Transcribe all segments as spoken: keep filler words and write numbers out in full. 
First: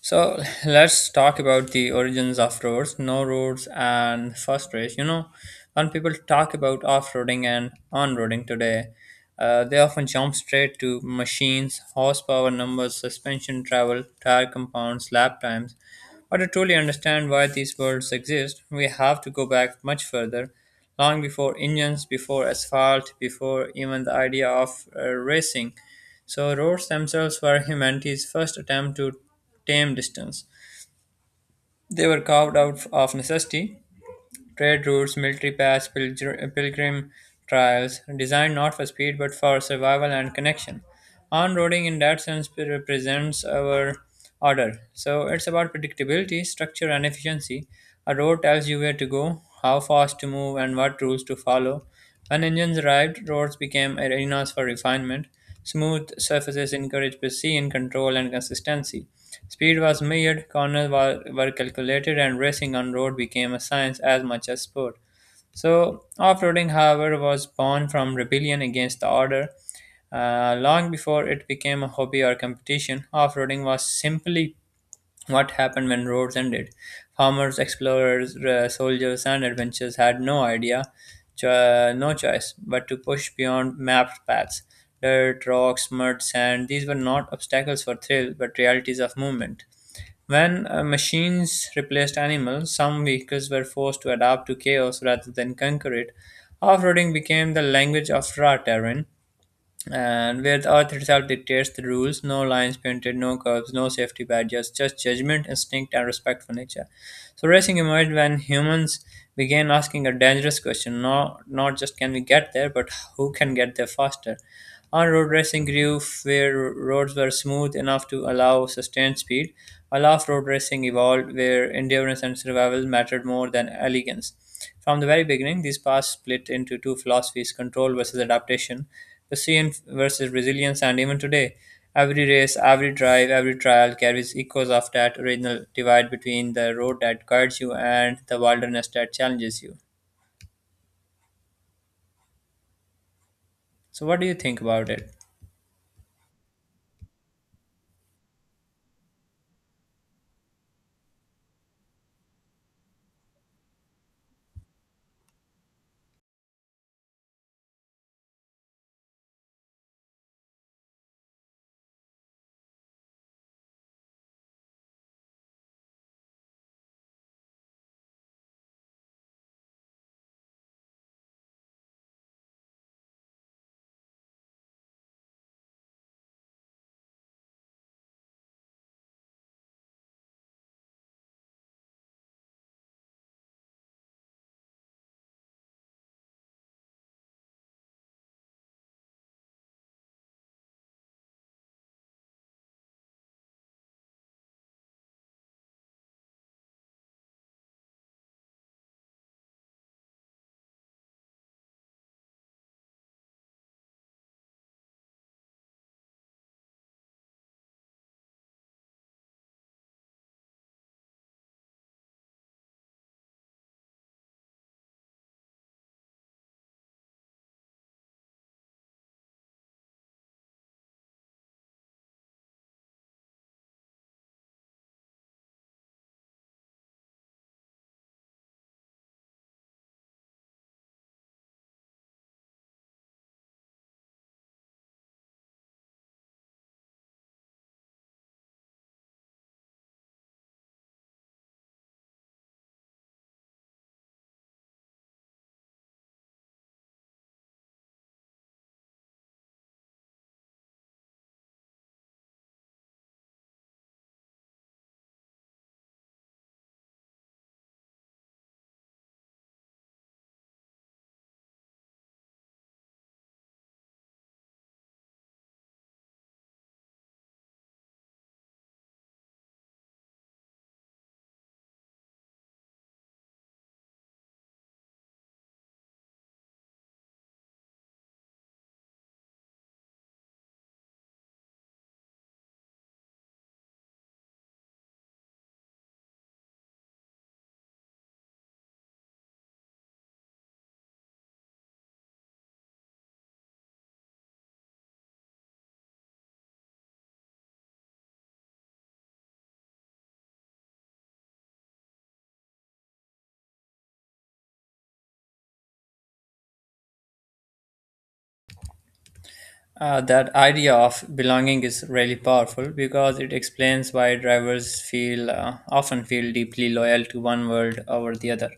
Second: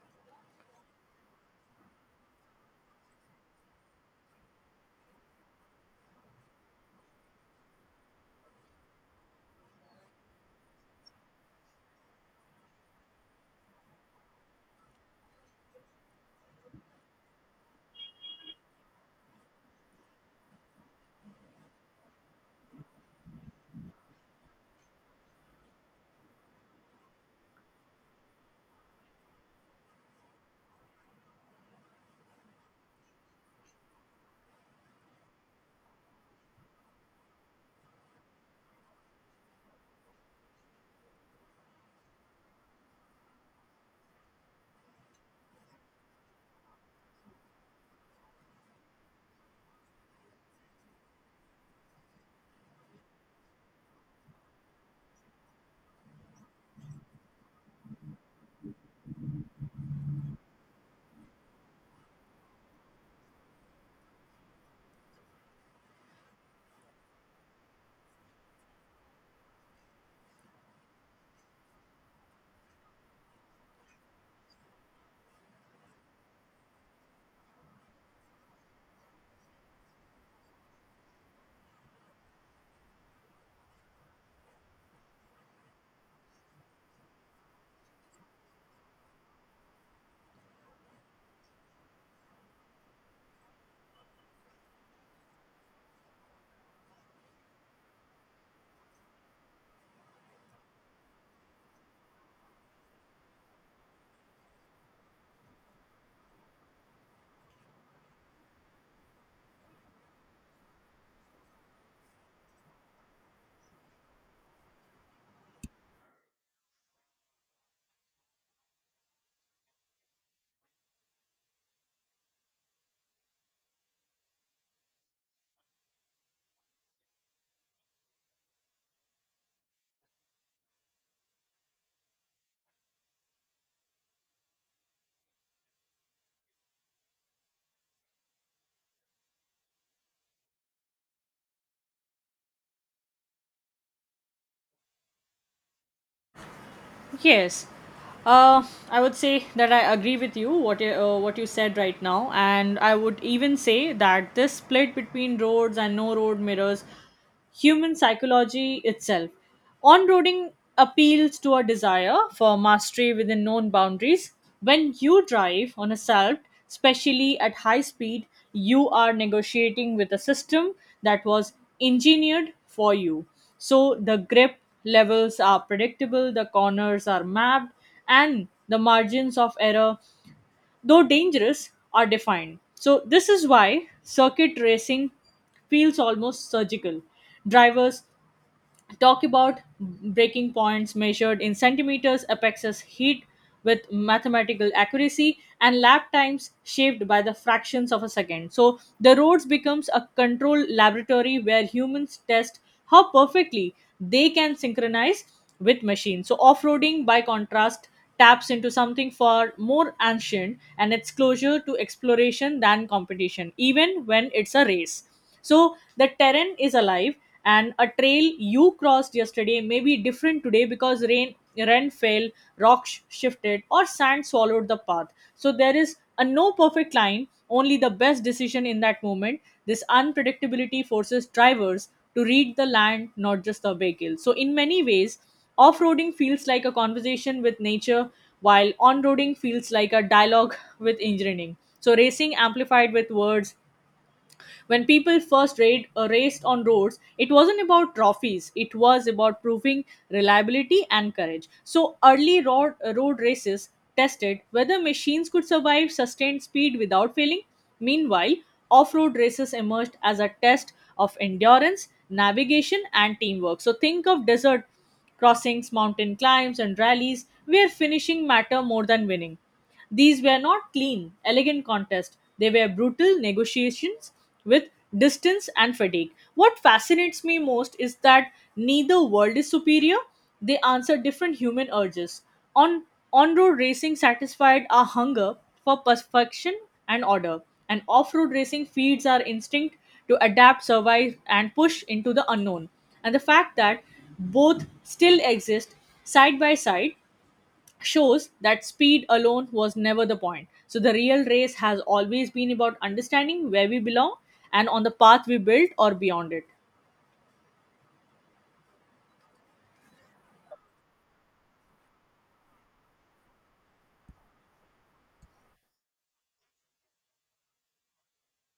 So let's talk about the origins of roads, no roads, and first race. You know, when people talk about off roading and on roading today, uh, they often jump straight to machines, horsepower numbers, suspension travel, tire compounds, lap times, but to truly understand why these worlds exist, we have to go back much further, long before engines, before asphalt, before even the idea of uh, racing. So, roads themselves were humanity's first attempt to tame distance. They were carved out of necessity. Trade routes, military paths, pilgr- pilgrim trials, designed not for speed but for survival and connection. On-roading in that sense represents our order. So it's about predictability, structure, and efficiency. A road tells you where to go, how fast to move, and what rules to follow. When engines arrived, roads became arenas for refinement. Smooth surfaces encouraged precision, control, and consistency. Speed was measured, corners were, were calculated, and racing on road became a science as much as sport. So, off-roading, however, was born from rebellion against the order. Uh, long before it became a hobby or competition, off-roading was simply what happened when roads ended. Farmers, explorers, uh, soldiers, and adventurers had no idea, cho- no choice but to push beyond mapped paths. Dirt, rocks, mud, sand, these were not obstacles for thrill, but realities of movement. When uh, machines replaced animals, some vehicles were forced to adapt to chaos rather than conquer it. Off-roading became the language of raw terrain, and where the earth itself dictates the rules, no lines painted, no curbs, no safety badges, just judgment, instinct, and respect for nature. So racing emerged when humans began asking a dangerous question, not, not just can we get there, but who can get there faster. On-road racing grew where roads were smooth enough to allow sustained speed, while off-road racing evolved where endurance and survival mattered more than elegance. From the very beginning, these paths split into two philosophies control versus adaptation, pursuit versus resilience, and even today, every race, every drive, every trial carries echoes of that original divide between the road that guides you and the wilderness that challenges you. So, what do you think about it? Yes, uh, I would say that I agree with you what you, uh, what you said right now, and I would even say that this split between roads and no road mirrors human psychology itself. On roading appeals to a desire for mastery within known boundaries. When you drive on a salt, especially at high speed, you are negotiating with a system that was engineered for you. So the grip levels are predictable, the corners are mapped, and the margins of error, though dangerous, are defined. So this is why circuit racing feels almost surgical. Drivers talk about breaking points measured in centimeters, apexes heat with mathematical accuracy, and lap times shaped by the fractions of a second. So the roads becomes a control laboratory where humans test how perfectly they can synchronize with machines. So off-roading, by contrast, taps into something far more ancient, and it's closer to exploration than competition, even when it's a race. So the terrain is alive, and a trail you crossed yesterday may be different today because rain rain fell, rocks shifted, or sand swallowed the path. So there is a no perfect line, only the best decision in that moment. This unpredictability forces drivers to read the land, not just the vehicle. So in many ways, off-roading feels like a conversation with nature, while on-roading feels like a dialogue with engineering. So racing amplified with words, when people first raid, uh, raced on roads, it wasn't about trophies, it was about proving reliability and courage. So early road, uh, road races tested whether machines could survive sustained speed without failing. Meanwhile, off-road races emerged as a test of endurance, navigation, and teamwork. So think of desert crossings, mountain climbs, and rallies where finishing matter more than winning. These were not clean, elegant contests. They were brutal negotiations with distance and fatigue. What fascinates me most is that neither world is superior. They answer different human urges. On on-road racing satisfied our hunger for perfection and order, and off-road racing feeds our instinct to adapt, survive, and push into the unknown. And the fact that both still exist side by side shows that speed alone was never the point. So the real race has always been about understanding where we belong, and on the path we built or beyond it. Uh, that idea of belonging is really powerful because it explains why drivers feel uh, often feel deeply loyal to one world over the other.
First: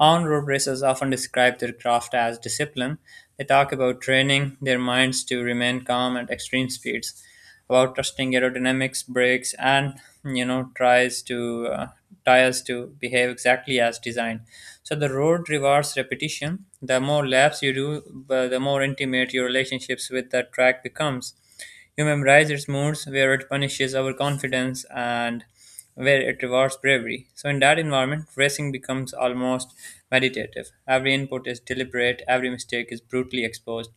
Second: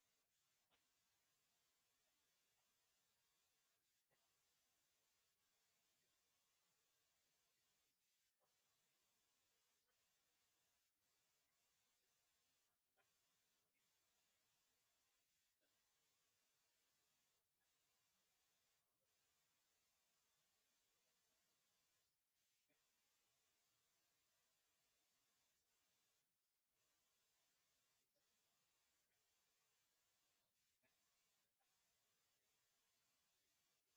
On-road racers often describe their craft as discipline. They talk about training their minds to remain calm at extreme speeds about trusting aerodynamics, brakes, and you know tries to uh, tires to behave exactly as designed. So the road rewards repetition. The more laps you do, uh, the more intimate your relationships with the track becomes. You memorize its moods, where it punishes overconfidence, and where it rewards bravery. So in that environment, racing becomes almost meditative. Every input is deliberate, every mistake is brutally exposed.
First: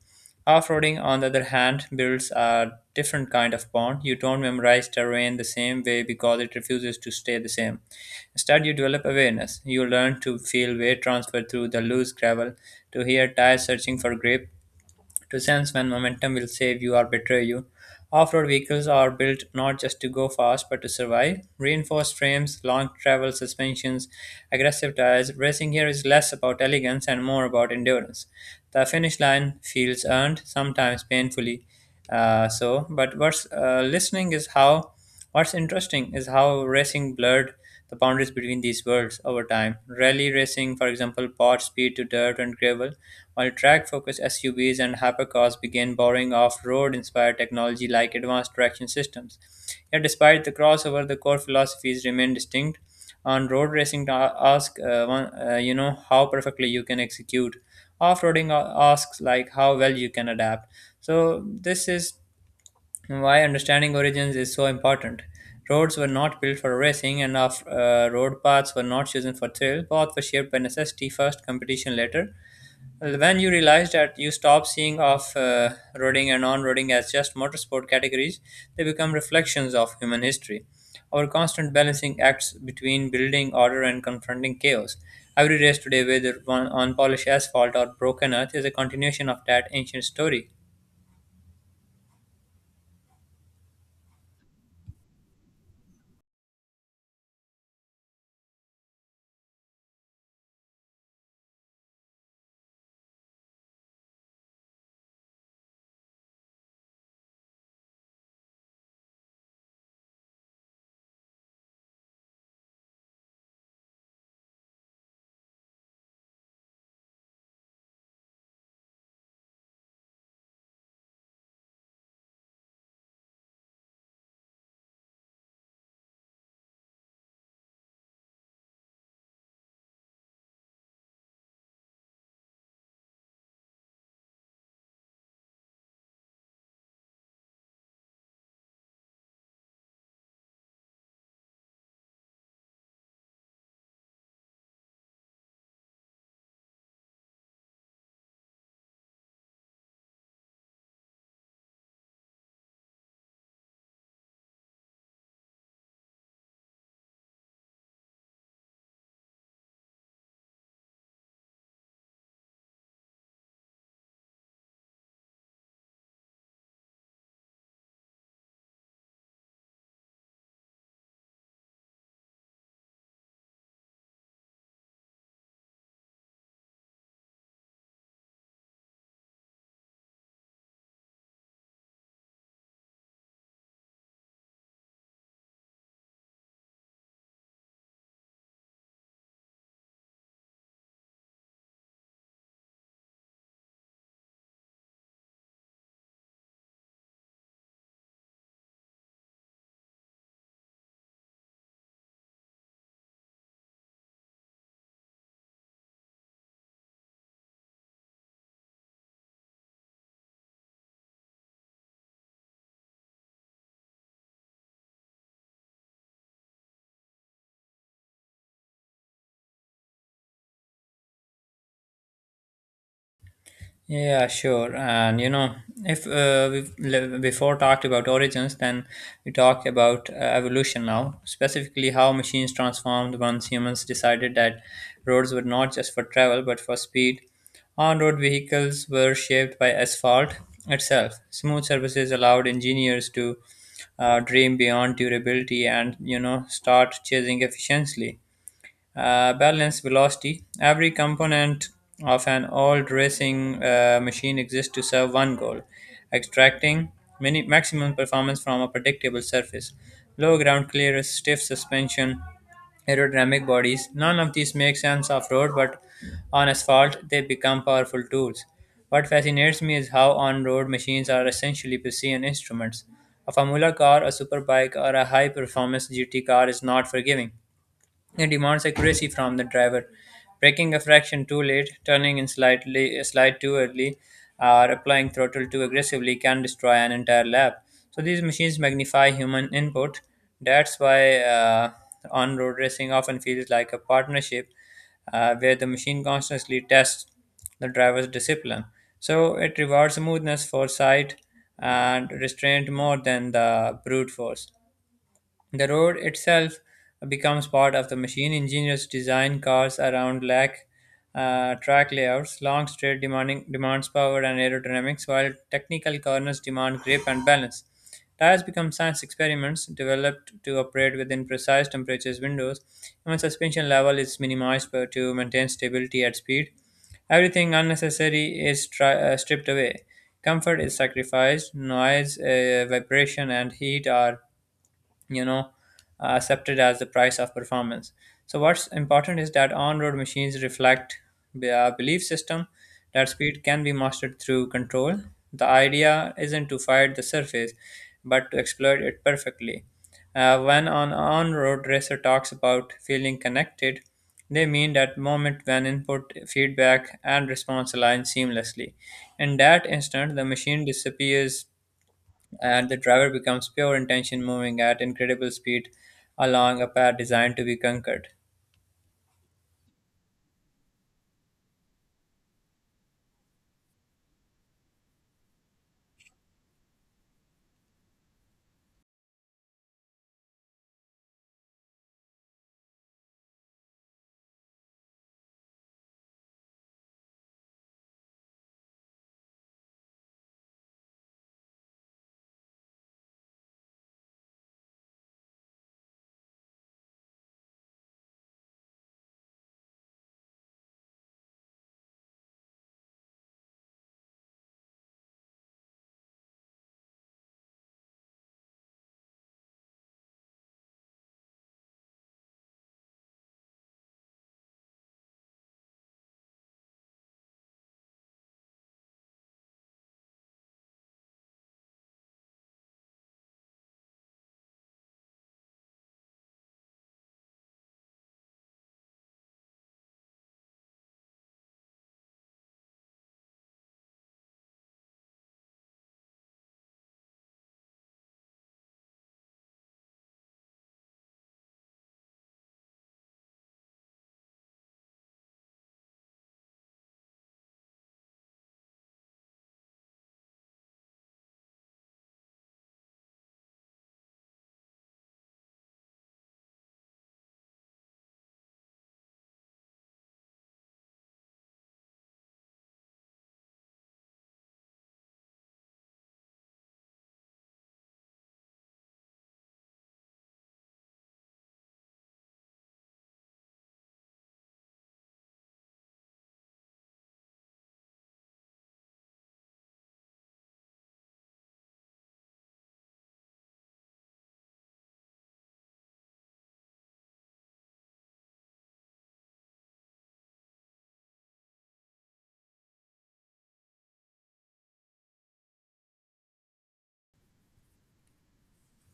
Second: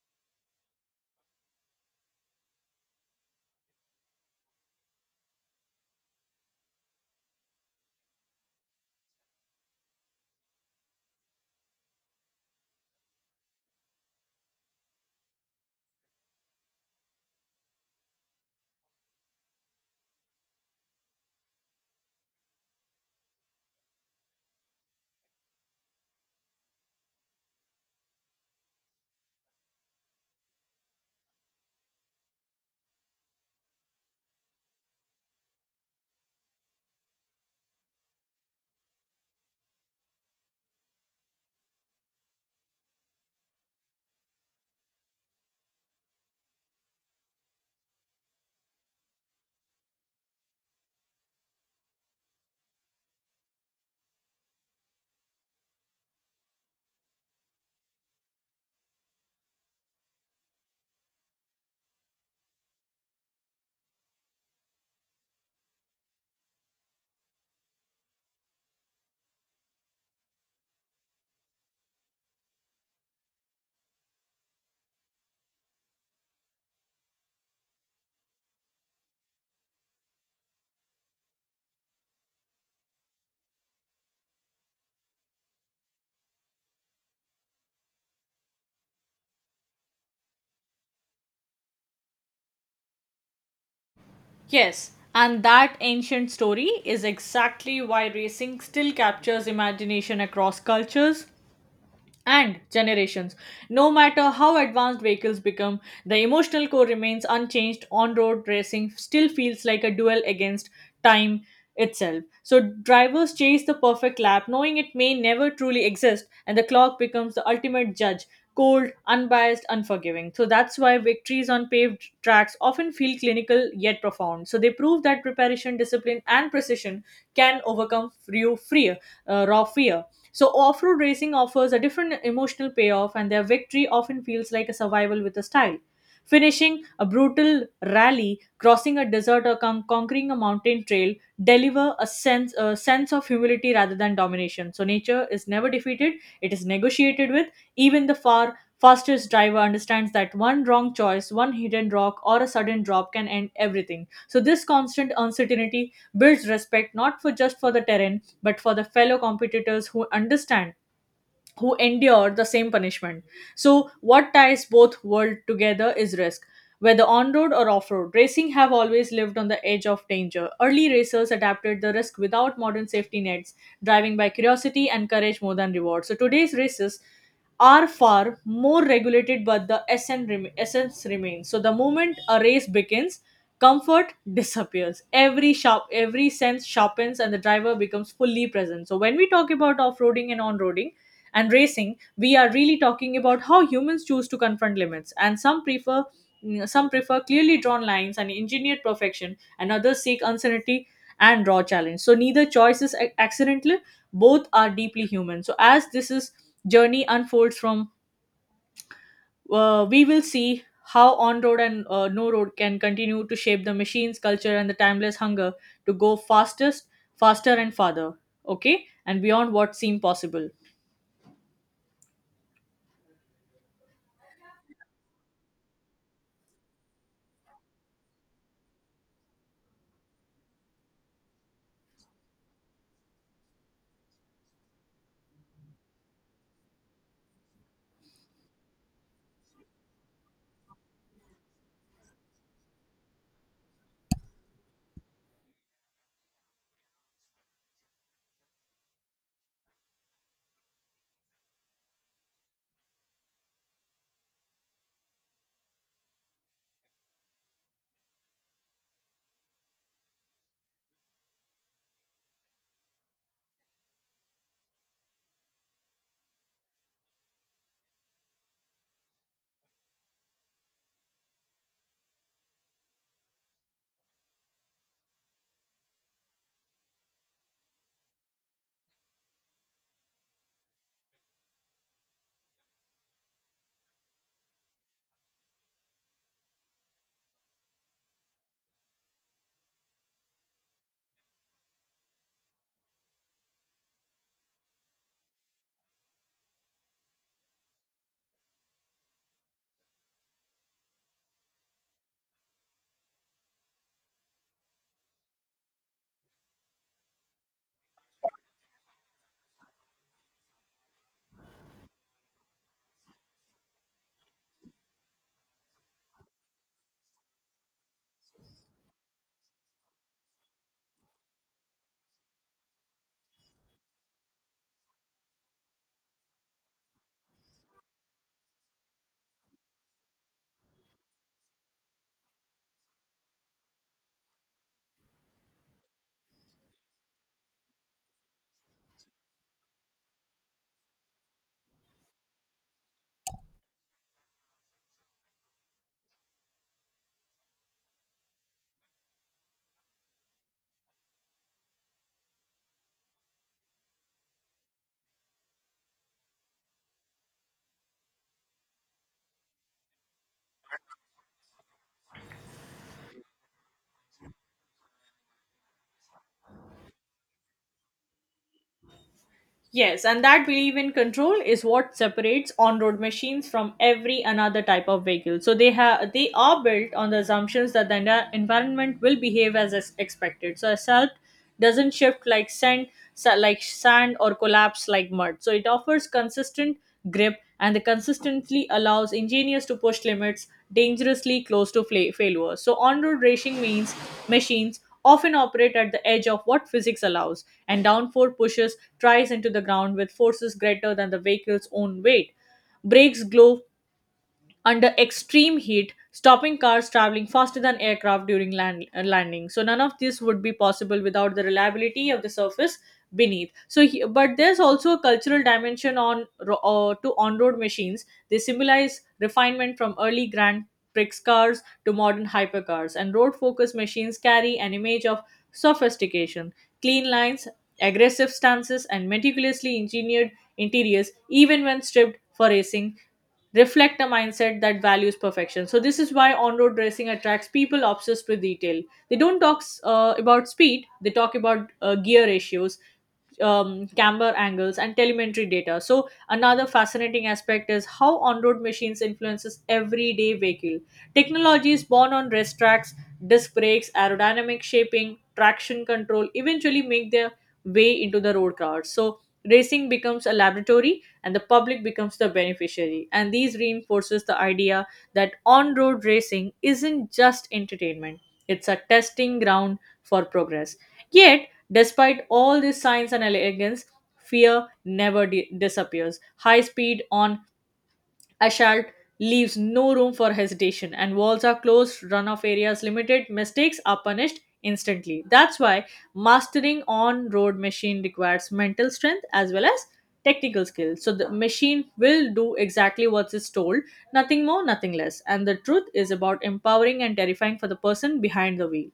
Off-roading, on the other hand, builds a different kind of bond. You don't memorize terrain the same way because it refuses to stay the same. Instead, you develop awareness. You learn to feel weight transfer through the loose gravel, to hear tires searching for grip, to sense when momentum will save you or betray you. Off road vehicles are built not just to go fast but to survive. Reinforced frames, long travel suspensions, aggressive tires, racing here is less about elegance and more about endurance. The finish line feels earned, sometimes painfully uh, so. But what's uh, listening is how, what's interesting is how racing blurred the boundaries between these worlds over time. Rally racing, for example, bought speed to dirt and gravel, while track-focused S U Vs and hypercars began borrowing off-road-inspired technology like advanced traction systems. Yet, despite the crossover, the core philosophies remain distinct. On road racing, ta- ask uh, one, uh, you know how perfectly you can execute. Off-roading uh, asks like how well you can adapt. So this is and why understanding origins is so important. Roads were not built for racing, and off uh, road paths were not chosen for thrill. Paths were shaped by necessity first, competition later. Well, when you realize that you stop seeing off uh, roading and on roading as just motorsport categories, they become reflections of human history. Our constant balancing acts between building order and confronting chaos. Every race today, whether on on polished asphalt or broken earth, is a continuation of that ancient story. Yes, and that ancient story is exactly why racing still captures imagination across cultures and generations. No matter how advanced vehicles become, the emotional core remains unchanged. On road racing still feels like a duel against time itself. So drivers chase the perfect lap, knowing it may never truly exist, and the clock becomes the ultimate judge. Cold, unbiased, unforgiving. So that's why victories on paved tracks often feel clinical yet profound. So they prove that preparation, discipline, and precision can overcome few fear, uh, raw fear. So off road racing offers a different emotional payoff, and their victory often feels like a survival with a style. Finishing a brutal rally, crossing a desert, or con- conquering a mountain trail deliver a sense, a sense of humility rather than domination. So nature is never defeated, it is negotiated with. Even the far fastest driver understands that one wrong choice, one hidden rock, or a sudden drop can end everything. So this constant uncertainty builds respect, not for just for the terrain but for the fellow competitors who understand who endure the same punishment. So what ties both world together is risk. Whether on road or off road, racing have always lived on the edge of danger. Early racers adapted the risk without modern safety nets, driving by curiosity and courage more than reward. So today's races are far more regulated, but the essence, rem- essence remains. So the moment a race begins, comfort disappears, every sharp every sense sharpens, and the driver becomes fully present. So when we talk about off-roading and on-roading and racing, we are really talking about how humans choose to confront limits. And some prefer mm, some prefer clearly drawn lines and engineered perfection, and others seek uncertainty and raw challenge. So neither choice is ac- accidental; both are deeply human. So as this is journey unfolds from, uh, we will see how on road and uh, no road can continue to shape the machine's culture and the timeless hunger to go fastest, faster and farther. Okay, and beyond what seemed possible. Yeah, sure. And you know, if uh, we've le- before talked about origins, then we talk about uh, evolution now, specifically how machines transformed once humans decided that roads were not just for travel but for speed. On road vehicles were shaped by asphalt itself. Smooth surfaces allowed engineers to uh, dream beyond durability and, you know, start chasing efficiency uh, balance, velocity. Every component of an old racing uh, machine exists to serve one goal extracting mini- maximum performance from a predictable surface. Low ground clearance, stiff suspension, aerodynamic bodies. None of these make sense off road, but on asphalt they become powerful tools. What fascinates me is how on road machines are essentially precision instruments. A Formula car, a superbike, or a high performance G T car is not forgiving. It demands accuracy from the driver. Braking a fraction too late, turning in slightly slide too early, or applying throttle too aggressively can destroy an entire lap. So these machines magnify human input. That's why uh, on-road racing often feels like a partnership uh, where the machine constantly tests the driver's discipline. So it rewards smoothness, foresight, and restraint more than the brute force. The road itself becomes part of the machine. Engineers design cars around lack uh, track layouts, long straight demanding demands power and aerodynamics, while technical corners demand grip and balance. Tires become science experiments developed to operate within precise temperatures windows. Even suspension level is minimized per- to maintain stability at speed. Everything unnecessary is tri- uh, stripped away. Comfort is sacrificed, noise, uh, vibration, and heat are you know uh, accepted as the price of performance. So what's important is that on-road machines reflect b- a belief system that speed can be mastered through control. The idea isn't to fight the surface but to exploit it perfectly. Uh, when an on-road racer talks about feeling connected, they mean that moment when input, feedback, and response align seamlessly. In that instant, the machine disappears and the driver becomes pure intention moving at incredible speed along a path designed to be conquered. Yes, and that belief in control is what separates on-road machines from every another type of vehicle. So they have they are built on the assumptions that the en- environment will behave as is expected. So a salt doesn't shift like sand, sa- like sand or collapse like mud. So it offers consistent grip, and the consistently allows engineers to push limits dangerously close to fla- failure. So on road racing means machines often operate at the edge of what physics allows, and downforce pushes tries into the ground with forces greater than the vehicle's own weight. Brakes glow under extreme heat, stopping cars traveling faster than aircraft during land, uh, landing. So none of this would be possible without the reliability of the surface beneath. So, he, but there's also a cultural dimension on ro- uh, to on-road machines. They symbolize refinement from early Grand Prix cars to modern hypercars, and road-focused machines carry an image of sophistication, clean lines, aggressive stances, and meticulously engineered interiors, even when stripped for racing, reflect a mindset that values perfection. So this is why on-road racing attracts people obsessed with detail. They don't talk uh, about speed; they talk about uh, gear ratios, um, camber angles, and telemetry data. So another fascinating aspect is how on-road machines influences everyday vehicle. Technology is born on race tracks. Disc brakes, aerodynamic shaping, traction control eventually make their way into the road cars. So racing becomes a laboratory, and the public becomes the beneficiary. And these reinforces the idea that on road racing isn't just entertainment, it's a testing ground for progress. Yet, despite all this science and elegance, fear never di- disappears. High speed on assault leaves no room for hesitation, and walls are closed, runoff areas limited, mistakes are punished instantly. That's why mastering on road machine requires mental strength as well as technical skill. So the machine will do exactly what is told, nothing more, nothing less, and the truth is about empowering and terrifying for the person behind the wheel.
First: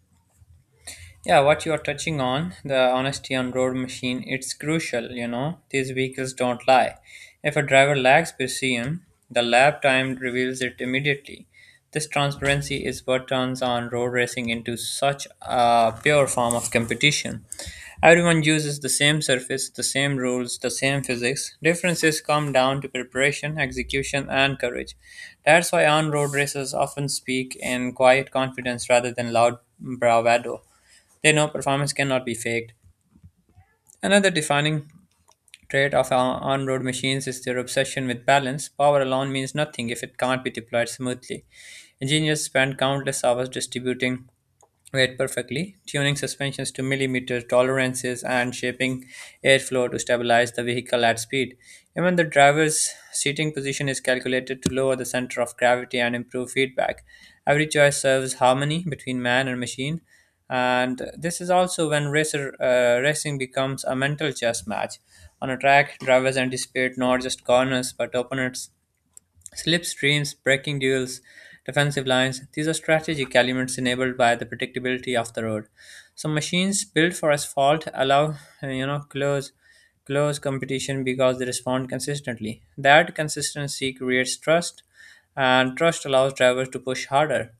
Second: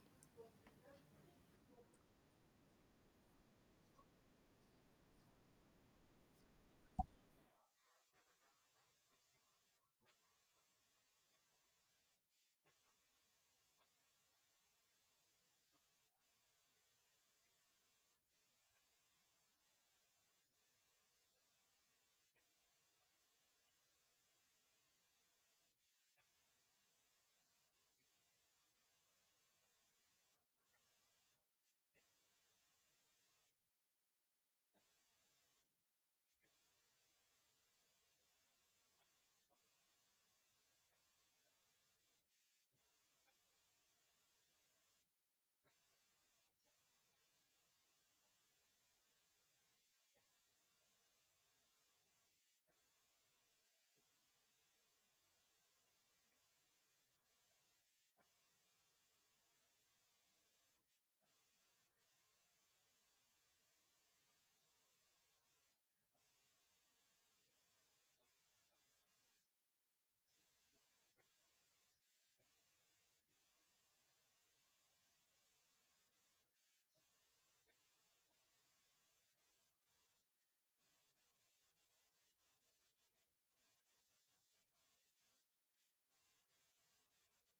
Yeah, what you are touching on, the honesty on road machine, it's crucial, you know. These vehicles don't lie. If a driver lacks P C M, the lap time reveals it immediately. This transparency is what turns on road racing into such a pure form of competition. Everyone uses the same surface, the same rules, the same physics. Differences come down to preparation, execution, and courage. That's why on road racers often speak in quiet confidence rather than loud bravado. They know performance cannot be faked. Another defining trait of on- on-road machines is their obsession with balance. Power alone means nothing if it can't be deployed smoothly. Engineers spend countless hours distributing weight perfectly, tuning suspensions to millimeter tolerances and shaping airflow to stabilize the vehicle at speed. Even the driver's seating position is calculated to lower the center of gravity and improve feedback. Every choice serves harmony between man and machine, and this is also when racer uh, racing becomes a mental chess match. On a track, drivers anticipate not just corners but opponents. Slipstreams, braking duels, defensive lines, these are strategic elements enabled by the predictability of the road. So machines built for asphalt allow uh, you know close close competition because they respond consistently. That consistency creates trust and trust allows drivers to push harder.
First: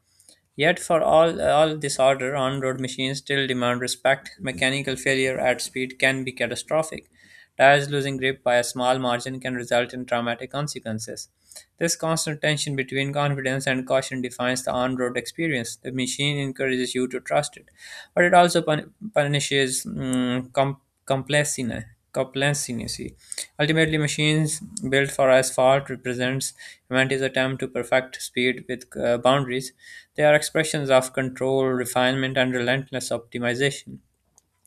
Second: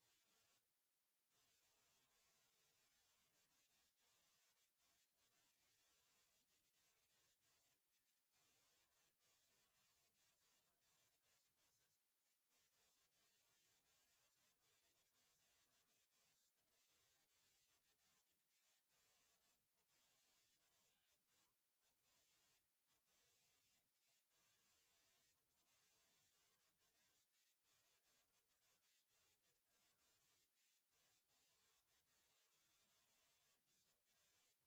Yet, for all, all this order, on road machines still demand respect. Mechanical failure at speed can be catastrophic. Tires losing grip by a small margin can result in traumatic consequences. This constant tension between confidence and caution defines the on road experience. The machine encourages you to trust it, but it also pun- punishes mm, com- complacency. Complacency. Ultimately, machines built for asphalt represents humanity's attempt to perfect speed with uh, boundaries. They are expressions of control, refinement, and relentless optimization.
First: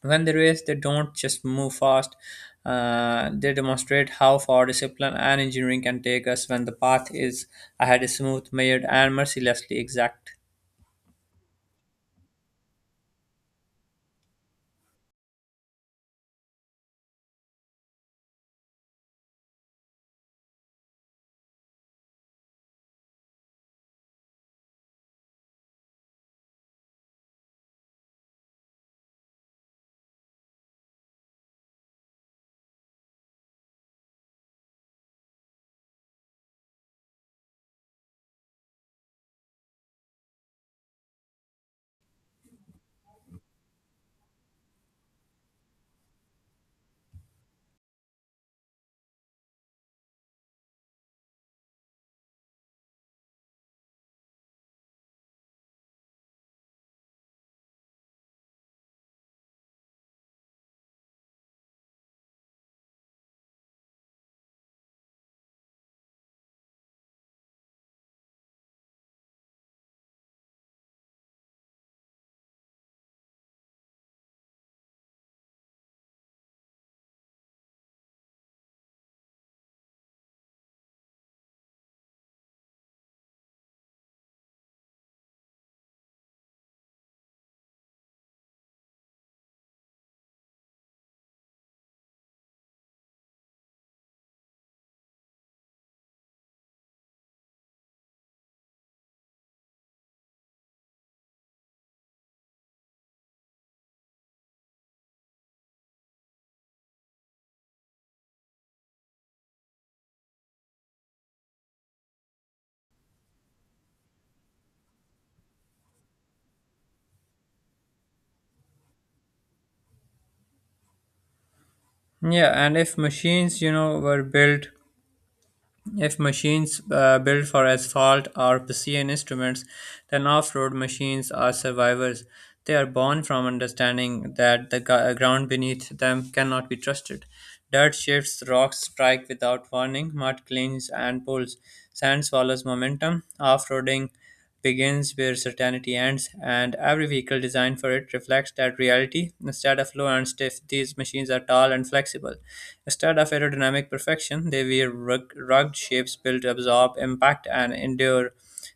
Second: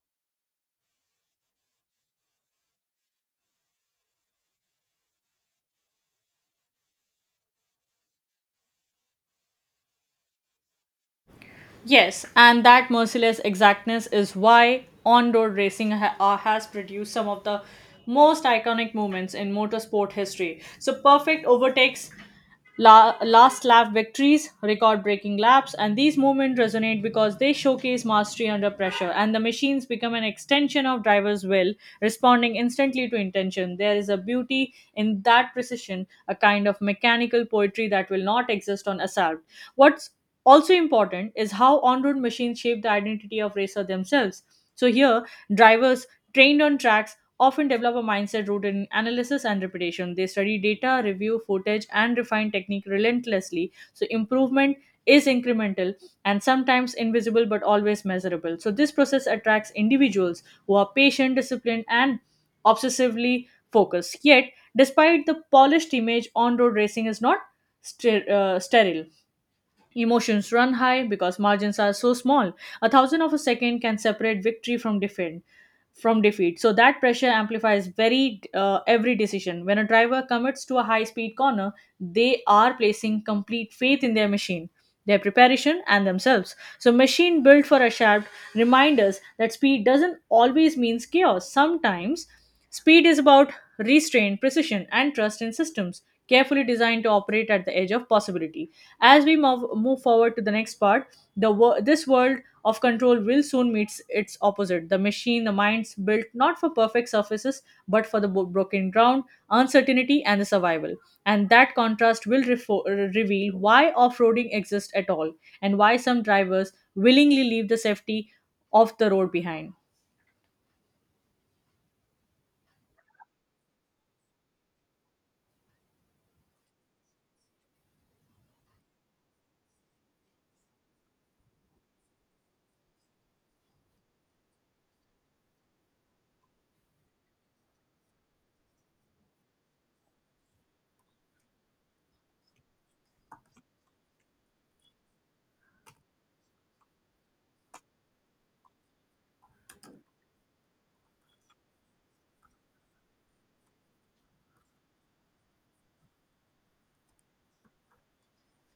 When they race, they don't just move fast. uh, they demonstrate how far discipline and engineering can take us when the path is ahead is smooth, measured, and mercilessly exact. Yes, and that merciless exactness is why on road racing ha- uh, has produced some of the most iconic moments in motorsport history. So perfect overtakes, la- last lap victories, record breaking laps, and these moments resonate because they showcase mastery under pressure, and the machines become an extension of drivers' will, responding instantly to intention. There is a beauty in that precision, a kind of mechanical poetry that will not exist on assault. What's also important is how on road machines shape the identity of racer themselves. So here, drivers trained on tracks often develop a mindset rooted in analysis and repetition. They study data, review footage, and refine technique relentlessly. So improvement is incremental and sometimes invisible but always measurable. So this process attracts individuals who are patient, disciplined, and obsessively focused. Yet, despite the polished image, on road racing is not ster- uh, sterile. Emotions run high because margins are so small. A thousand of a second can separate victory from defeat. From defeat, so that pressure amplifies very uh, every decision. When a driver commits to a high-speed corner, they are placing complete faith in their machine, their preparation, and themselves. So machine built for a shaft remind us that speed doesn't always means chaos. Sometimes speed is about restraint, precision, and trust in systems carefully designed to operate at the edge of possibility. As we mov- move forward to the next part, the wor- this world of control will soon meet its opposite. The machine, the minds built not for perfect surfaces but for the bo- broken ground, uncertainty, and the survival. And that contrast will refo- uh, reveal why off-roading exists at all and why some drivers willingly leave the safety of the road behind. Yeah, and if machines, you know, were built if machines uh, built for asphalt are precision instruments, then off road machines are survivors. They are born from understanding that the gu- ground beneath them cannot be trusted. Dirt shifts, rocks strike without warning, mud clings and pulls, sand swallows momentum. Off roading begins where certainty ends, and every vehicle designed for it reflects that reality. Instead of low and stiff, these machines are tall and flexible. Instead of aerodynamic perfection, they wear rug- rugged shapes built to absorb impact and endure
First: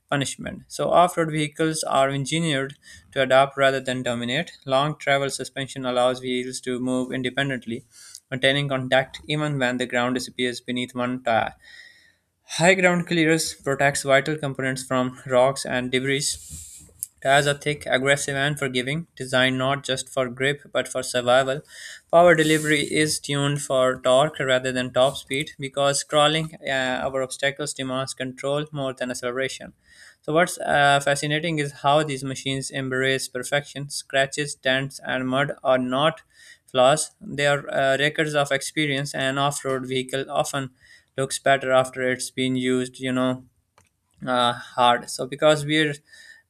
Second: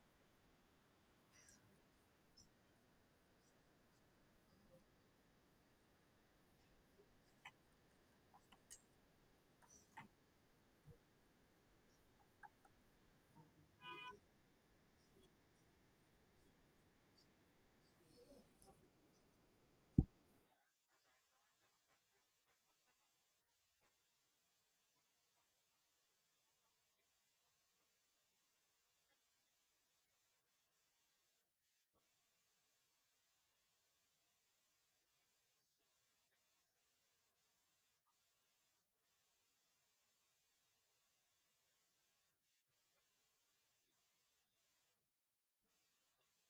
punishment. So, off road vehicles are engineered to adapt rather than dominate. Long travel suspension allows wheels to move independently, maintaining contact even when the ground disappears beneath one ti- High ground clearance protects vital components from rocks and debris. As a thick, aggressive, and forgiving, designed not just for grip but for survival, power delivery is tuned for torque rather than top speed because crawling uh, over obstacles demands control more than acceleration. So, what's uh, fascinating is how these machines embrace perfection. Scratches, dents, and mud are not flaws, they are uh, records of experience, and off road vehicle often looks better after it's been used, you know, uh, hard. So because wear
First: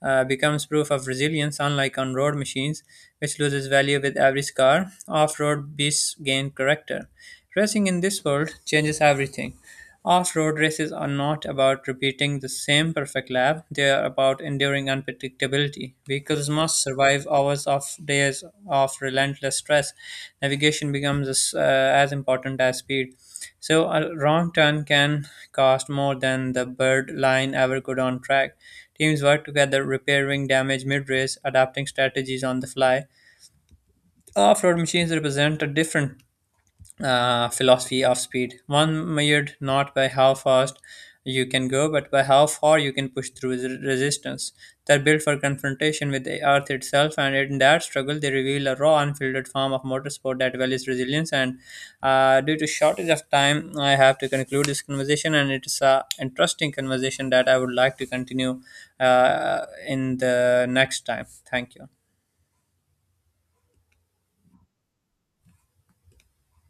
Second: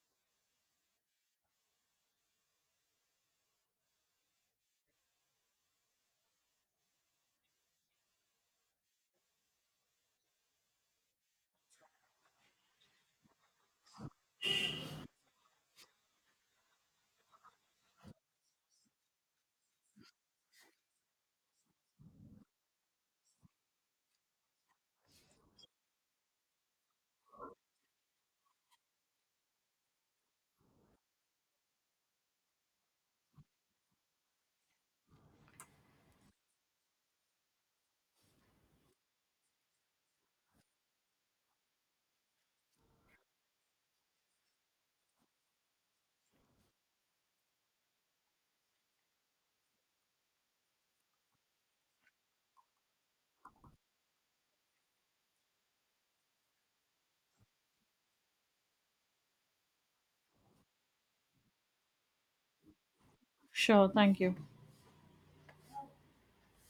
uh, becomes proof of resilience, unlike on road machines, which loses value with every scar, off-road beasts gain character. Racing in this world changes everything. Off-road races are not about repeating the same perfect lap; they are about enduring unpredictability predictability. Vehicles must survive hours of days of relentless stress. Navigation becomes as, uh, as important as speed. So a wrong turn can cost more than the bird line ever could on track. Teams work together, repairing damage mid-race, adapting strategies on the fly. Off-road machines represent a different uh, philosophy of speed. One measured not by how fast you can go, but by how far you can push through the resistance. They're built for confrontation with the earth itself, and in that struggle, they reveal a raw, unfiltered form of motorsport that values resilience. And uh, due to shortage of time, I have to conclude this conversation, and it's a interesting conversation that I would like to continue uh, in the next time. Thank you. Sure, thank you.